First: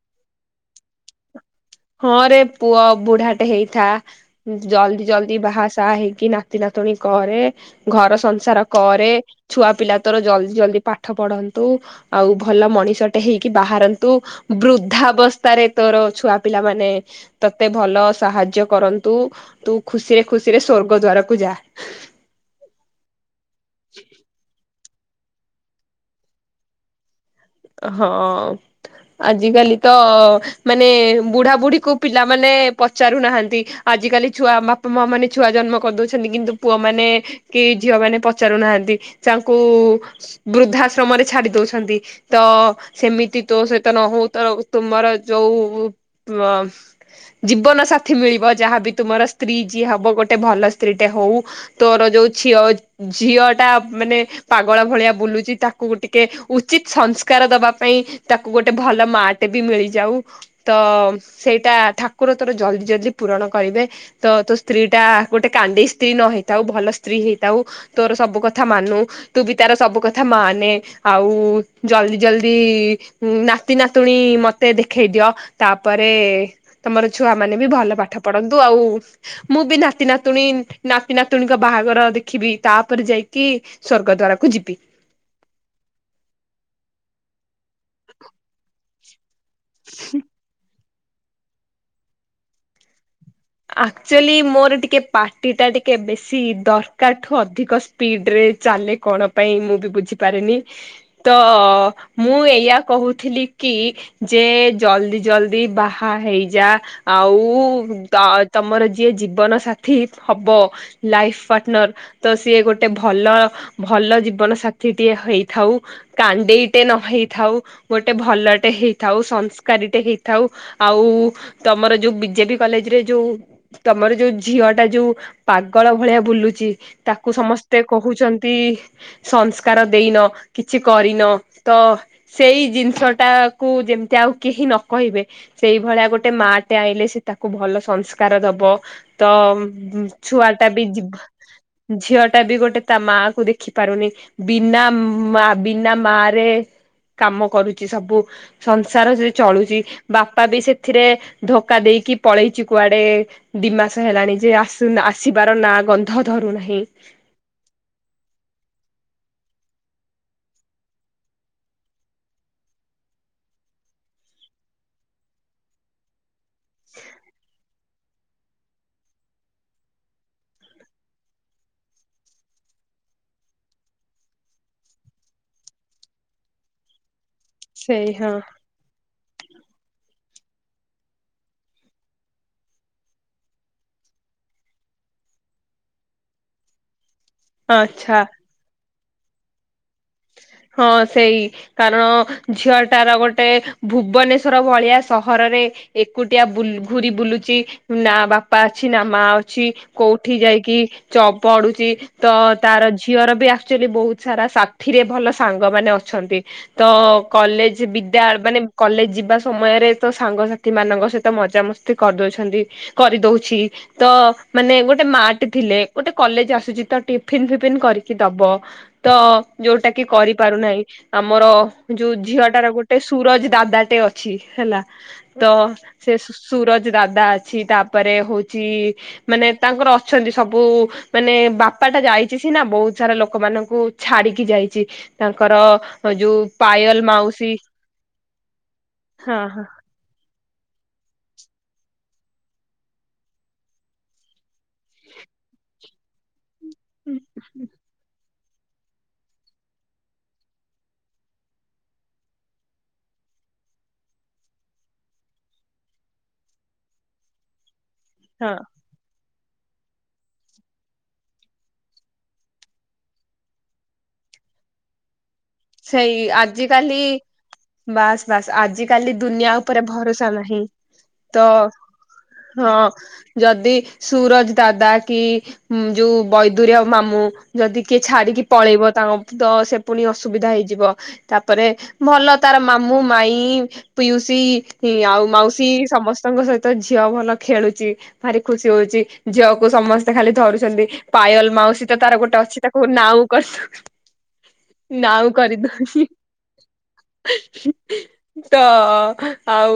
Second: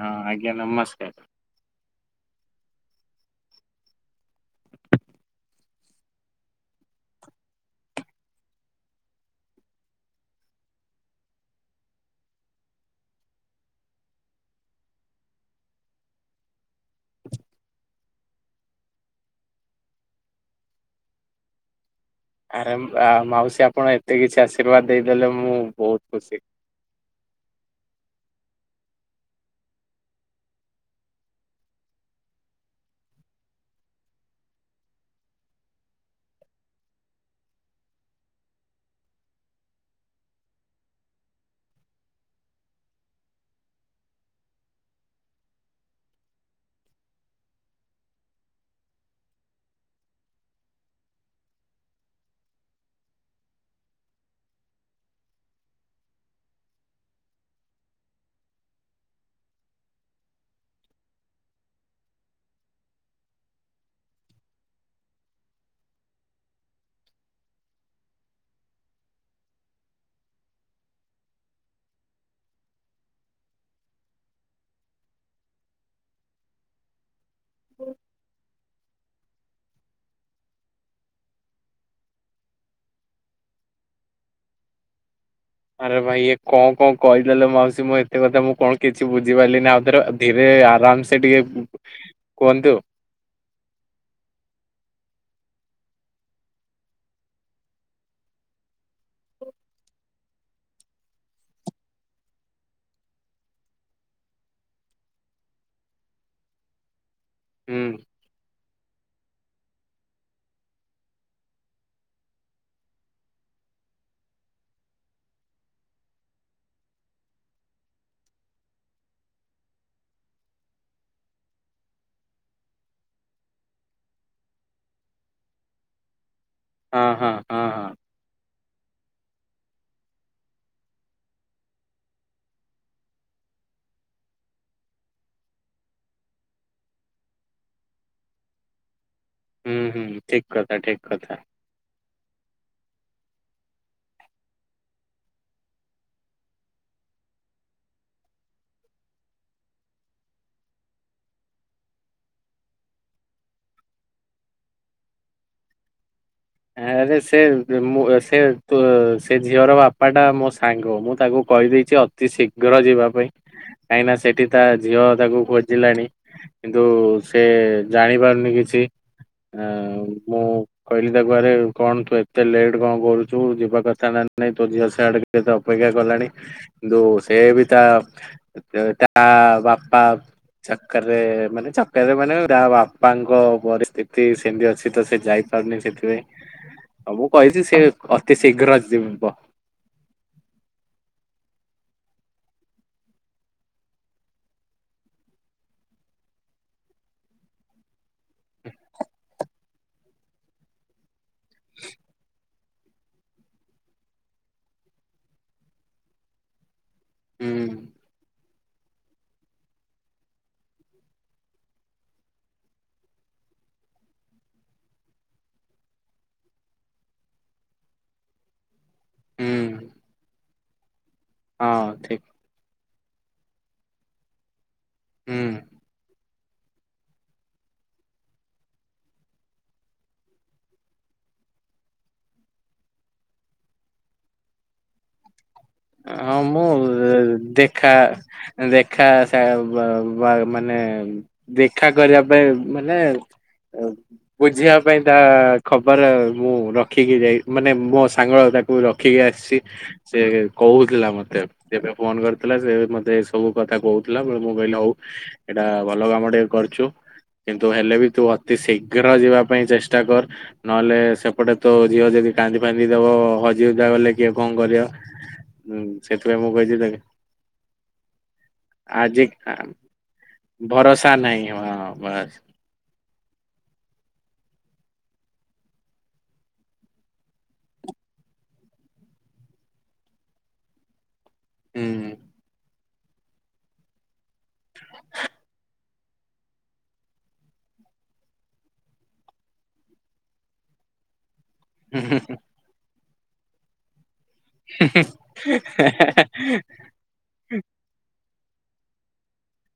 ହଁ, ଆଜ୍ଞା ନମସ୍କାର। ହଁ ରେ ପୁଅ, ବୁଢାଟେ ହେଇଥା। ଜଲଦି ଜଲଦି ବାହାସାହା ହେଇକି ନାତି ନାତିଣୀ କରେ। ଘର ସଂସାର କରେ, ଛୁଆ ପିଲା ତୋର ଜଲଦି ଜଲଦି ପାଠ ପଢନ୍ତୁ ଆଉ ଭଲ ମଣିଷଟେ ହେଇକି ବାହରନ୍ତୁ, ବୃଦ୍ଧାବସ୍ଥାରେ ତୋର ଛୁଆ ପିଲାମାନେ ତତେ ଭଲ ସାହାଯ୍ୟ କରନ୍ତୁ। ତୁ ଖୁସିରେ ଖୁସିରେ ସ୍ଵର୍ଗ ଦ୍ବାରକୁ ଯା। ଆରେ ଆ ମାଉସୀ ଆପଣ ଏତେ କିଛି ଆଶୀର୍ବାଦ ଦେଇଦେଲେ ମୁଁ ବହୁତ ଖୁସି। ହଁ। ଆଜିକାଲି ତ, ମାନେ ବୁଢାବୁଢୀକୁ ପିଲାମାନେ ପଚାରୁନାହାନ୍ତି। ଆଜ କାଲି ଛୁଆ, ବାପା ମା ମାନେ ଛୁଆ ଜନ୍ମ କରିଦଉଛନ୍ତି, କିନ୍ତୁ ପୁଅମାନେ କି ଝିଅ ମାନେ ପଚାରୁନାହାନ୍ତି। ତାଙ୍କୁ ବୃଦ୍ଧାଶ୍ରମରେ ଛାଡି ଦଉଛନ୍ତି। ତ ସେମିତି ତୋ ସହିତ ନହଉ। ତର ତୁମର ଯୋଉ ଜୀବନସାଥି ମିଳିବ, ଯାହାବି ତୁମର ସ୍ତ୍ରୀ ଯିଏ ହବ ଗୋଟେ ଭଲ ସ୍ତ୍ରୀଟେ ହଉ। ତୋର ଯୋଉ ଝିଅ ଝିଅଟା ମାନେ ପାଗଳ ଭଳିଆ ବୁଲୁଚି, ତାକୁ ଟିକେ ଉଚିତ ସଂସ୍ ସ୍କାର ଦବା ପାଇଁ ତାକୁ ଗୋଟେ ଭଲ ମାଟେ ବି ମିଳିଯାଉ। ତ ସେଇଟା ଠାକୁର ତୋର ଜଲଦି ଜଲଦି ପୂରଣ କରିବେ। ତ ତୋ ସ୍ତ୍ରୀ ଟା ଗୋଟେ କାଣ୍ଡେଇ ସ୍ତ୍ରୀ ନହେଇଥାଉ, ଭଲ ସ୍ତ୍ରୀ ହେଇଥାଉ। ତୋର ସବୁ କଥା ମାନୁ। ତୁ ବି ତାର ସବୁ କଥା ମାନେ। ଆଉ ଜଲଦି ଜଲଦି ନାତି ନାତୁଣୀ ମତେ ଦେଖେଇ ଦିଅ। ତାପରେ ତମର ଛୁଆ ମାନେ ବି ଭଲ ପାଠ ପଢନ୍ତୁ। ଆଉ ମୁଁ ବି ନାତି ନାତୁଣୀ, ନାତି ନାତୁଣୀଙ୍କ ବାହାଘର ଦେଖିବି। ତାପରେ ଯାଇକି ସ୍ଵର୍ଗଦ୍ୱାର କୁ ଯିବି। ଆରେ ଭାଇ ଏ କଣ କଣ କହିଦେଲେ ମାଉସୀ, ମୋ ଏତେ କଥା ମୁଁ କଣ କିଛି ବୁଝିପାରିଲିନି। ଆଉଥରେ ଧୀରେ ଆରାମସେ ଟିକେ କୁହନ୍ତୁ। ଆକ୍ଚୁଆଲି ମୋର ଟିକେ ପାଟିଟା ଟିକେ ବେଶୀ ଦରକାରଠୁ ଅଧିକ ସ୍ପିଡରେ ଚାଲେ କଣ ପାଇଁ, ମୁଁ ବି ବୁଝିପାରେନି। ତ ମୁଁ ଏଇଆ କହୁଥିଲି କି ଯେ ଜଲ୍ଦି ଜଲ୍ଦି ବାହା ହେଇଯା। ଆଉ ହୁଁ ତ ତମର ଯିଏ ଜୀବନ ସାଥୀ ହବ, ଲାଇଫ ପାର୍ଟନର ତ ସିଏ ଗୋଟେ ଭଲ, ଭଲ ଜୀବନ ସାଥୀଟିଏ ହେଇଥାଉ। କାଣ୍ଡେଇଟେ ନ ହେଇଥାଉ। ଗୋଟେ ଭଲଟେ ହେଇଥାଉ। ସଂସ୍କାରୀଟେ ହେଇଥାଉ। ଆଉ ତମର ଯୋଉ ବିଜେପି କଲେଜରେ ଯୋଉ ତମର ଯୋଉ ଝିଅଟା ଯୋଉ ପାଗଳ ଭଳିଆ ବୁଲୁଚି ହଁ ହଁ ତାକୁ ହଁ ସମସ୍ତେ ହଁ। କହୁଛନ୍ତି ସଂସ୍କାର ଦେଇନ, କିଛି କରିନ‌। ତ ସେଇ ଜିନିଷ ଟାକୁୁ, ଯେମିତି ଆଉ କେହି ନ କହିବେ। ସେଇଭଳିଆ ଗୋଟେ ମା ଟେ ଆଇଲେ, ସେ ତାକୁ ଭଲ ସଂସ୍କାର ଦବ। ତ ହୁଁ ହୁଁ ଠିକ ଛୁଆ ଟା କଥା ବି ଠିକ ଯି କଥା। ଝିଅଟା ବି ଗୋଟେ ତା ମା କୁ ଦେଖି ପାରୁନି। ବିନା ମା ବିନା ମା ରେ କାମ କରୁଚି ସବୁ। ସଂସାର ସେ ଚଳୁଚି। ବାପା ବି ସେଥିରେ ଧୋକା ଦେଇକି ପଳେଇଚି କୁଆଡେ ଦିମାସ ହେଲାଣି ଯେ ଆସୁ ଆସିବାର ନାଁ ଗ ନ୍ଧ ଧରୁନାହିଁ। [unintelligible] ସେ ମୁଁ ସେ ତୋ ସେ ଝିଅର ବାପାଟା ମୋ ସାଙ୍ଗ। ମୁଁ ତାକୁ କହିଦେଇଚି ଅତି ଶୀଘ୍ର ଯିବା ପାଇଁ। କାହିଁକି ନା ସେଠି ତା ଝିଅ ତାକୁ ଖୋଜିଲାଣି। କିନ୍ତୁ ସେ ଜାଣି ପାରୁନି କିଛି। ଆ ମୁଁ କହିଲି ତାକୁ ଆରେ କଣ ତୁ ଏତେ ଲେଟ୍ କଣ କରୁଚୁ ଯିବା କଥା ନ ନାଇଁ ତୋ ଝିଅ ସିଆଡେ ତତେ ଅପେକ୍ଷା କଲାଣି। ଯୋଉ ସେ ବି ତା ସେଇ ହଁ ତା ବାପା ଚକର୍ ରେ ମାନେ ଚକର ରେ ମାନେ ତା ବାପାଙ୍କ ପରିସ୍ଥିତି ସେମିତି ଅଛି ତ ସେ ଯାଇ ଯାଇ ପାରୁନି ସେଥିପାଇଁ। ଆଉ ମୁଁ କହିଚି ସେ ଆଚ୍ଛା ଅତି ଶୀଘ୍ର ଯିବ। ହଁ ସେଇ। କାରଣ ଝିଅ ଟାର ଗୋଟେ ଭୁବନେଶ୍ଵର ଭଳିଆ ସହରରେ ଏକୁଟିଆ ବୁଲ ଘୁରି ବୁଲୁଛି ନା ବାପା ଅଛି ନା ମା ଅଛି? କୋଉଠି ଯାଇକି ଚ ପଡୁଛି ତ ତାର ଝିଅର ବି ଆକ୍ଚୁଆଲି ବହୁତ ସାରା ସଆ ଏଥିିରେ ଭଲ ସାଙ୍ଗ ମାନେ ଅଛନ୍ତି। ତ ହୁଁ କଲେଜ ବିଦ୍ୟା ମାନେ କଲେଜ ଯିବା ସମୟରେ ତ ସାଙ୍ଗସାଥି ମାନଙ୍କ ସହିତ ମଜାମସ୍ତି କରିଦଉଛନ୍ତି। କରିଦଉଛି। ତ ମାନେ ଗୋଟେ ମା ଟି ଥିଲେ ଗୋଟେ କଲେଜ ଆସୁଛି ତ ଟିଫିନ ଫିଫିନ କରିକି ଦବ। ତ ହୁଁ ଯୋଉଟା କି କରିପାରୁନାହିଁ, ଆମର ହଁ ଯୋଉ ଠିକ ଝିଅଟାର ଗୋଟେ ସୁରଜ ଦାଦାଟେ ଅଛି ହେଲା। ହୁଁ ତ ସେ ସୁ ସୁରଜ ଦାଦା ଅଛି। ତାପରେ ହଉଛି ମାନେ ତାଙ୍କର ଅଛନ୍ତି ସବୁ। ମାନେ ବାପା ଟା ଯାଇଛି ସିନା ବହୁତ ସାରା ଲୋକମାନଙ୍କୁ ଛାଡିକି ଯାଇଛି। ତାଙ୍କର ହଁ ଯୋଉ ମୁଁ ପାୟଲ ଉଁ ମାଉସୀ ଦେଖା ଦେଖା ହଁ ଶା ହଁ ବା ବା ମାନେ ଦେଖା କରିବା ପାଇଁ ମାନେ ବୁଝିବା ପାଇଁ ତା ଖବର ମୁଁ ର ରଖିକି ଯାଇ ମାନେ ମୋ ସାଙ୍ଗ ତାକୁ ରଖିକି ଆସିଛି। ସେ କହୁଥିଲା ମତେ ଯେବେ ଫୋନ କରିଥିଲା ସେ ମତେ ଏ ସବୁ କଥା କହୁଥିଲା ବଟ ମୁଁ କହିଲି ହଉ। ଏଇଟା ଭଲ କାମ ଟିକେ କରୁଛୁ କିନ୍ତୁ ହେଲେ ବି ତୁ ହଁ। ଅତି ସେଇ ଘର ଯିବା ପାଇଁ ଚେଷ୍ଟା କର। ନହେଲେ ସେପଟେ ତୋ ଝିଅ ଯଦି କାନ୍ଦି ଫାନ୍ନ୍ଦି ଦବ ହଜି ହଜା ଗଲେ କିଏ କଣ କରିବ? ହୁଁ ସେଇ ସେଥିପାଇଁ ମୁଁ କହିଛି ଦେଖ ଆଜିିକାଲି ବାସ୍ ବାସ୍ ଆଜିିକାଲି ଆଜି ଦୁନିଆ ଉପରେ ଭରସା ନାହିଁ। ଭରସା ନାହିଁ ତ ହଁ ବାସ୍। ହଁ ଯଦି ସୁରଜ ଦାଦା କି ହୁ ଯୋଉ ବୈଦର ଆ ମାମୁଁ ଯଦି କିଏ ଛାଡିକି ପଳେଇବ ତାଙ୍କ ତ ସେ ପୁଣି ଅ ସୁବିଧା ହେଇଯିବ, ତାପରେ ଭଲ ତାର ମାମୁଁ, ମାଇ ପିଉସୀ ଆଉ ମାଉସୀ ସମସ୍ତଙ୍କ ସହିତ ଝିଅ ଭଲ ଖେଳୁଛି। ଭାରି ଖୁସି ହଉଛି ଝିଅକୁ ସମସ୍ତେ ଖାଲି ଧରୁଛନ୍ତି। ପାଏଲ ମାଉସୀ ତାର ଗୋଟେ ଅଛି ତାକୁ ନାଉ କରି ହୁଁ ନାଉ ହୁଃ କରିଦଉଛି ହେ ହେ ତ ଆଉ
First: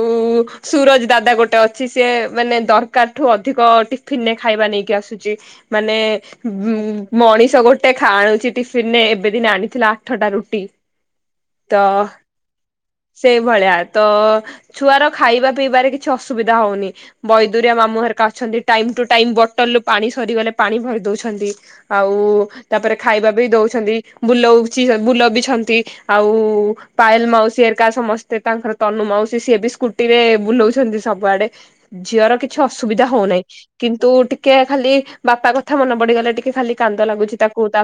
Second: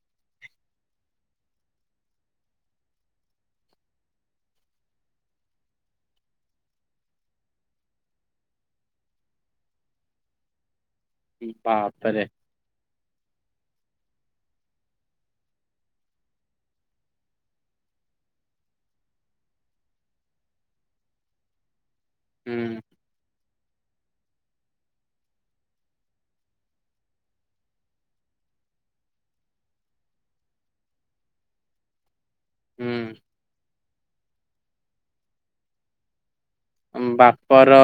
ସୁରଜ ଦାଦା ଗୋଟେ ଅଛି ସିଏ ମାନେ ଦରକାର ଠୁ ଅଧିକ ଟିଫିନରେ ଖାଇବା ନେଇକି ଆସୁଛି। ମାନେ ଉ ମଣିଷ ଗୋଟେ ଖା ଆଣୁଛି ଟିଫିନରେ ଏବେ ଦିନ ଆଣିଥିଲା। ଥଣ୍ଡା ରୁଟି ହୁଁ ତ ବାପରେ। ସେଇ ଭଳିଆ। ତ ଛୁଆର ଖାଇବା ପିଇବାରେ କିଛି ଅସୁବିଧା ହଉନି। ବୈଦରିଆ ମାମୁ ଘର ଅଛନ୍ତି ଟାଇମ ଟୁ ଟାଇମ ବଟଲ ରୁ ପାଣି ସରିଗଲେ ପାଣି ଭରି ଦଉଛନ୍ତି। ଆଉ ହୁଁ ତାପରେ ଖାଇବା ବି ଦଉଛନ୍ତି ବୁଲଉଛି ବୁଲ ବିଛନ୍ତି। ଆଉ ପାଏଲ୍ ମାଉସୀ ହେରିକା ସମସ୍ତେ ତାଙ୍କର ତନୁ ମାଉସୀ ସିଏ ବି ସ୍କୁ ଟିରେ ବୁଲଉଛନ୍ତି ସବୁଆଡେ। ଝିଅର କିଛି ଅସୁବିଧା ହଉନାହିଁ କିନ୍ତୁ ଟିକେ ଖାଲି ବାପା କଥା ମନେ ପଡିଗଲେ ଟିକେ ଖାଲି କାନ୍ଦ ଲାଗୁଛି ତାକୁ ବାପର ତା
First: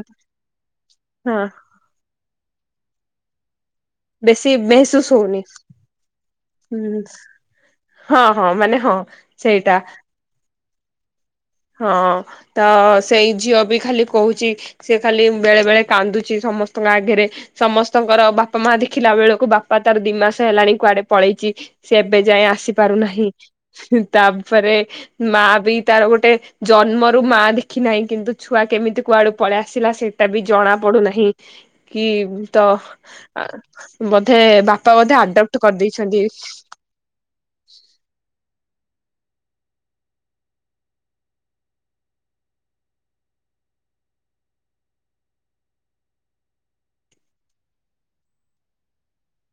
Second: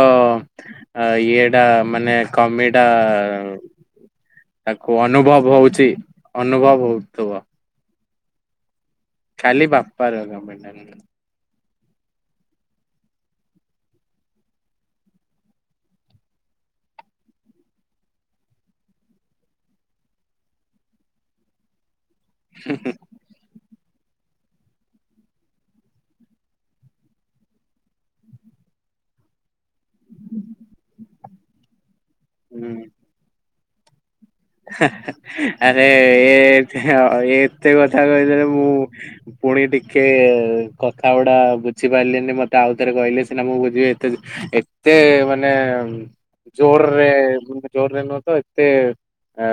ଆ ହଁ ଇଏଟା ମାନେ କମିଟା ବେଶୀ ତାକୁ ମେହସୁସ ହଉନି ଅନୁଭବ ହଉଛି ଅନୁଭବ ହଉଥୁବ। ହଁ ହଁ ମାନେ ହଁ। ସେଇଟା [unintelligible] ହଁ ତ ସେଇ ଝିଅ ବି ଖାଲି କହୁଛି ସେ ଖାଲି ବେଳେ ବେଳେ କାନ୍ଦୁଛି ସମସ୍ତଙ୍କ ଆଗରେ। ସମସ୍ତଙ୍କର ବାପା, ମା ଦେଖିଲା ବେଳକୁ ବାପା ତାର ଦି ମାସ୍ ହେଲାଣି କୁଆଡେ ପଳେଇଛି। ସେ ଏବେ ଯାଏ ଆସି ପାରୁନାହିଁ। ହୁ ତାପରେ ମା ବି ତାର ଗୋଟେ ଜନ୍ମରୁ ମା ଦେଖି ନାହିଁ କିନ୍ତୁ ଛୁଆ କେମିତି କୁଆଡୁ ପଳେଇଆ ଆସିଲା ସେଇଟା ବି ଜଣା ପଡୁନାହିଁ। କି ତ ହୁଁ। ବୋଧେ ବାପା ବୋଧେ ଆଡପ୍ଟ କରିଦେଇଛନ୍ତି। ହେ ହ ଏତେ କଥା କହିଦେଲେ ମୁଁ ପୁଣି ଟିକେ କଥା ଗୁଡା ବୁଝି ପାରିଲିନି ମତେ ଆଉଥରେ କହିଲେ ସିନା ମୁଁ ବୁଝିବି ଏତେ ଏତେ ମାନେ ଜୋର୍ ରେ ଜୋର୍ ରେ ନୁହୁ ତ ଏତେ ଆ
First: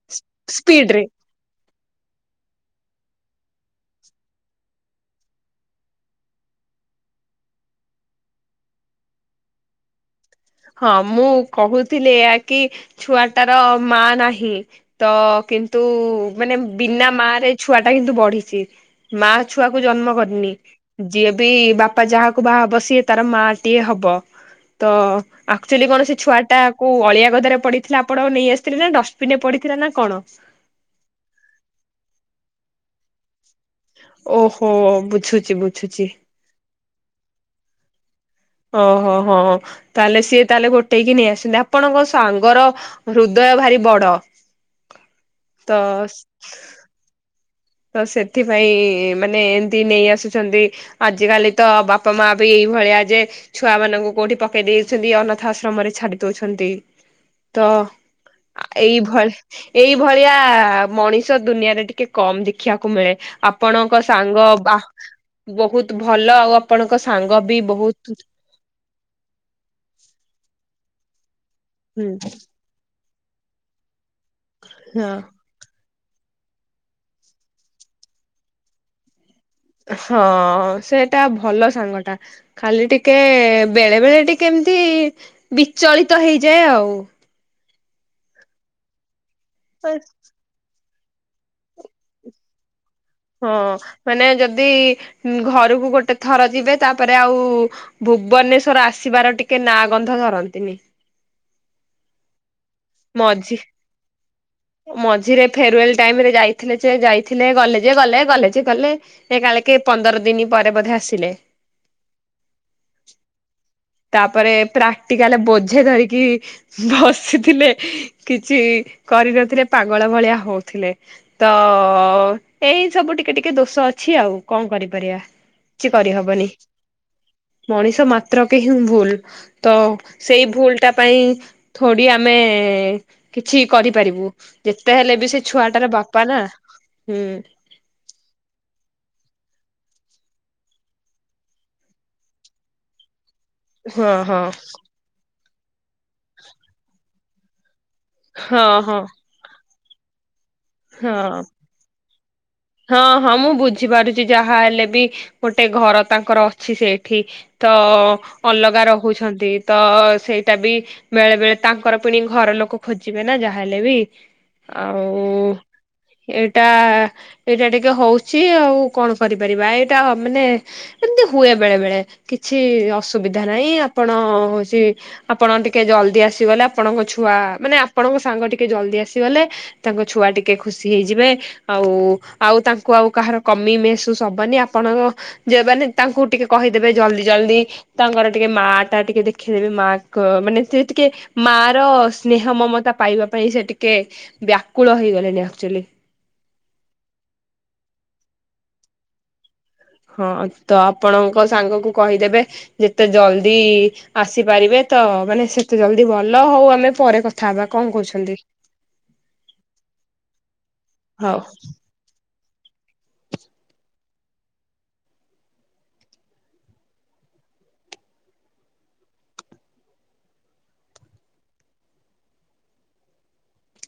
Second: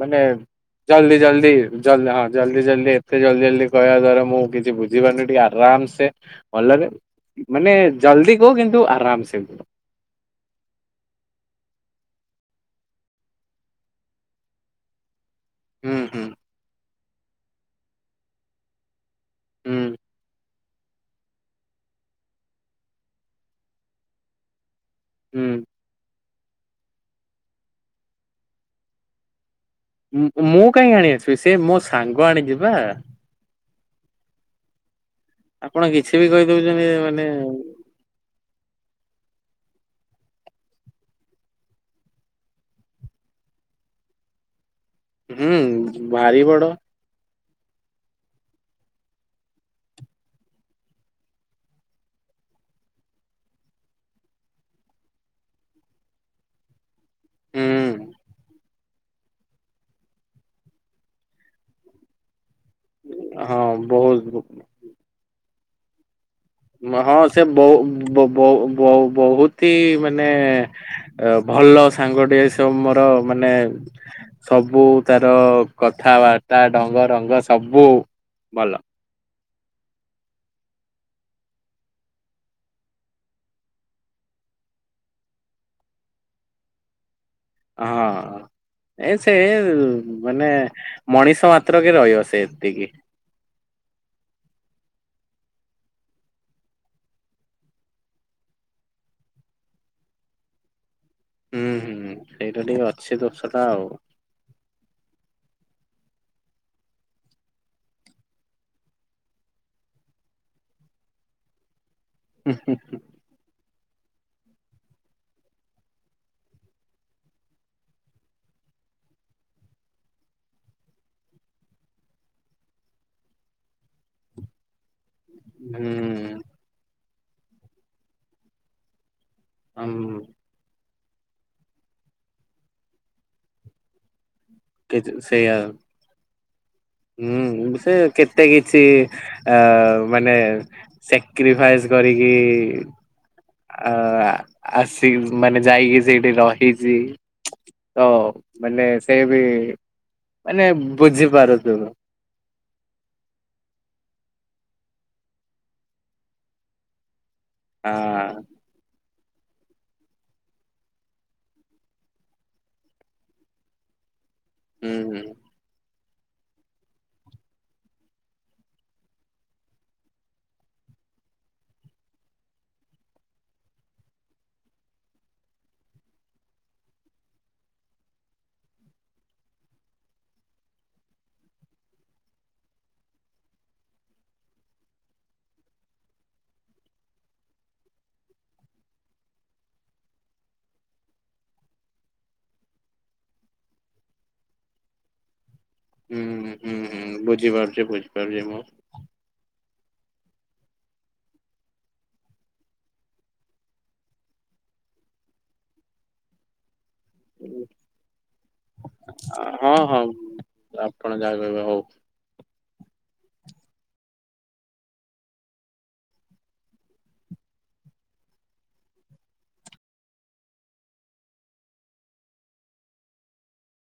ମାନେ ସ୍ପିଡ ରେ ଜଲ୍ଦୀ ଜଲ୍ଦୀ ଜଲ୍ ହଁ ଜଲ୍ଦୀ ଜଲ୍ଦୀ ଏତେ ଜଲ୍ଦୀ ଜଲ୍ଦୀକହିବା ଦ୍ୱାରା ମୁଁ କିଛି ବୁଝିପାରୁନି ଟିକେ ଆରାମ ସେ ଭଲରେ ମାନେ, ଜଲ୍ଦୀ କୁହ କିନ୍ତୁ ଆରାମ ସେ କୁହ। ହଁ ମୁଁ କହୁଥିଲି ଏଇଆ କି ଛୁଆଟାର ମା ନାହିଁ ତ କିନ୍ତୁ ହୁଁ ହୁଁ ମାନେ ବିନା ମାରେ ଛୁଆ ଟା କିନ୍ତୁ ବଢିଛି। ମା ଛୁଆକୁ ଜନ୍ମ କରିନି। ଯିଏ ବି ବାପା ଯାହାକୁ ବାହାହବ ସିଏ ତାର ମା ଟିଏ ହବ। ତ ଆ ହୁଁ ଆକ୍ଚୁଆଲି କଣ ସେ ଛୁଆଟାକୁ ଅଳିଆ ଗଦାରେ ପଡ଼ିଥିଲା ଆପଣ ନେଇଆସିଥିଲେ? ନା ଡଷ୍ଟବିନ୍ ରେ ପଡ଼ିଥିଲା ନା କଣ? ମୁଁ ମୁଁ କାହିଁ ଆଣି ଆସିବି। ସେ ମୋ ସାଙ୍ଗ ଆଣିଛି ପା। ଓହୋ। ବୁଝୁ ଆପଣ କିଛି ବି କହିଦଉଛନ୍ତି ମାନେ ଆଉ। ଓହୋ ହ ହ ହ ତାହେଲେ ସିଏ ତାହେଲେ ଗୋଟେଇକି ନେଇଆସିଛନ୍ତି। ଆପଣଙ୍କ ସାଙ୍ଗର ହୃଦୟ ଭାରି ବଡ଼। ହୁଁ ତ ଭାରି ବଡ ତ ସେଥିପାଇଁ ମାନେ ଏମିତି ନେଇ ଆସୁଛନ୍ତି ଆଜି କାଲି ତ ବାପା ମା ବି ଏଇ ଭଳିଆ ଯେ ଛୁଆ ମାନଙ୍କୁ କୋଉଠି ପକେଇ ଦେଇଅଛନ୍ତି ଅନାଥ ଆଶ୍ରମ ରେ ଛାଡି ଦୋଉଛନ୍ତି। ତ ହୁଁ ଏଇଭଳି ଏଇଭଳିଆ ମଣିଷ ଦୁନିଆରେ ଟିକେ କମ୍ ଦେଖ୍ କୁ ମିଳେ। ହଁ ଆପଣଙ୍କ ବହୁତ ସାଙ୍ଗ ବା ବୋହୁତ୍ ଭଲ ଆଉ ଆପଣଙ୍କ ହଁ ସାଙ୍ଗ ସେ ବି ବହୁ- ବହୁତ ବ- ବ ବୋ-ବହୁତି ହି ମାନେ ଭଲ ହୁଁ ସାଙ୍ଗଟିଏ ସବୁ ମୋର ମାନେ ସବୁ ହଁ ତାର କଥାବାର୍ତ୍ତା ଢ଼ଙ୍ଗରଙ୍ଗ ସବୁ ଭଲ। ହଁ ସେଟା ଭଲ ସାଙ୍ଗଟା। ଖାଲି ଟିକେ ବେଳେ, ବେଳେ ଟିକେ ଏମିତି ବିଚଳିତ ହେଇଯାଏ ଆଉ। ହଁ ଏ ସେ ମାନେ ମଣିଷ ମାତ୍ରକେ ରହିବ ସେ ଏତିକି ହଁ ମାନେ ଯଦି ଘରକୁ ଗୋଟେ ଥର ଯିବେ ତାପରେ ଆଉ ଭୁବନେଶ୍ଵର ଆସିବାର ଟିକେ ନାଁ ଗନ୍ଧ ଧରନ୍ତିନି। ହୁଁ ହୁଁ ଏଇଟା ଟିକେ ଅଧି ମଝୀ ମଝିରେ ଫେରୁୱେଲ୍ ଟାଇମ୍ ରେ ଯାଇଥିଲେ ଯେ ଯାଇଥିଲେ ଗଲେ ଯେ ଗଲେ କଲେଯେ ଗଲେ। ସେ କାଳେ କେ ପନ୍ଦର ଦିନି ପରେ ବୋଧେ ଆସିଲେ। ହୁଁ ହୁଁ ହୁଁ। ତାପରେ ପ୍ରାକ୍ଟିକାଲ୍ ବୋଝେ ଧରିକି ବସିଥିଲେ। କିଛି କରିନଥିଲେ ପାଗଳ ଭଳିଆ ହଉଥିଲେ। ତ ଏଇ ସବୁ ଟିକେ ଟିକେ ଦୋଷ ଅଛି ଆଉ, କଣ କରିପାରିବା। କିଛି କରିହବନି ହୁଁ ମଣିଷ ମାତ୍ରକେ ହିଁ ଭୁଲ୍। ତ ସେଇ ଭୁଲ୍ ଟା ପାଇଁ ଥୋଡ଼ି ଆମେ ଏ କିଛି କରିପାରିବୁ, ଯେତେ ହେଲେ ବି ସେ ସେଇଆ ଛୁଆଟାର ବାପା ନା। ହୁଁ। ହୁଁ ସେ କେତ ଏତେ କିଛି ଅ ମାନେ ସାକ୍ରିଫାଇସ୍ କରିକି ଆ ହଁ ହଁ ଆସ ମାନେ ଯାଇକି ସେଇଠି ରହିଛି। ତ ହଁ ମାନେ ହଁ ସେ ବି ମାନେ ହଁ ବୁଝିପାରୁଥିବ। ହଁ ହଁ। ମୁଁ ବୁଝିପାରୁଛି ଯାହା ହେଲେ ବି ଗୋଟେ ଘର ତାଙ୍କର ଅଛି ସେଇଠି। ତ ହଁ ଅଲଗା ରହୁ ହୁଛନ୍ତି ତ ସେଇଟା ବି ବେଳେ ବେଳେ ତାଙ୍କର ପିଣି ଘର ଲୋକ ଖୋଜିବେ ନା ଯାହାହେଲେ ବି ହୁଁ ଆଉ ଏଇଟା ଏଇଟା ଟିକେ ହଉଛି ଆଉ କଣ କରିପାରିବା ଏଇଟା ମାନେ ଏମତି ହୁଏ ବେଳେ ବେଳେ କିଛି ଅସୁବିଧା ନାହିଁ ଆପଣ ହଉଛି ଆପଣ ଟିକେ ଜଲଦି ଆସିଗଲେ ଆପଣଙ୍କ ଛୁଆ ମାନେ ଆପଣଙ୍କ ସାଙ୍ଗ ଟିକେ ଜଲଦି ଆସିଗଲେ ତାଙ୍କ ଛୁଆ ଟି କେ ଖୁସି ହେଇଯିବେ ଆଉ ଆଉ ତାଙ୍କୁ ଆଉ କାହାର କମି ମେହେଶୁସ ହବନି ଆପଣଙ୍କ ଯେ ମାନେ ତାଙ୍କୁ ଟିକେ କହିଦେବେ ଜଲଦି ଜଲଦି ତାଙ୍କର ଟିକେ ମା ଟା ଟିକେ ଦେଖିଦେବେ ମା କ ମାନେ ସେ ଟିକେ ମା ର ସ୍ନେହ ମମତା ପାଇବା ପାଇଁ ସେ ଟିକେ ବ୍ୟାକୁଳ ହେଇଗଲେଣି ଆକ୍ଚୁଆଲି ହୁଁ ହୁଁ ହୁଁ ବୁଝିପାରୁଛି ବୁଝିପାରୁଛି ମୁଁ ହଁ ତ ଆପଣଙ୍କ ସାଙ୍ଗକୁ କହିଦେବେ ଯେତେ ଜଲଦି ଆସିପାରିବେ ତ ମାନେ ସେତେ ଜଲଦି ଭଲ ହଉ ଆମେ ପରେ କଥା ହବା କଣ କହୁଛନ୍ତି? ହଁ ହଁ ଆପଣ ଯାହା କହିବେ ହଉ।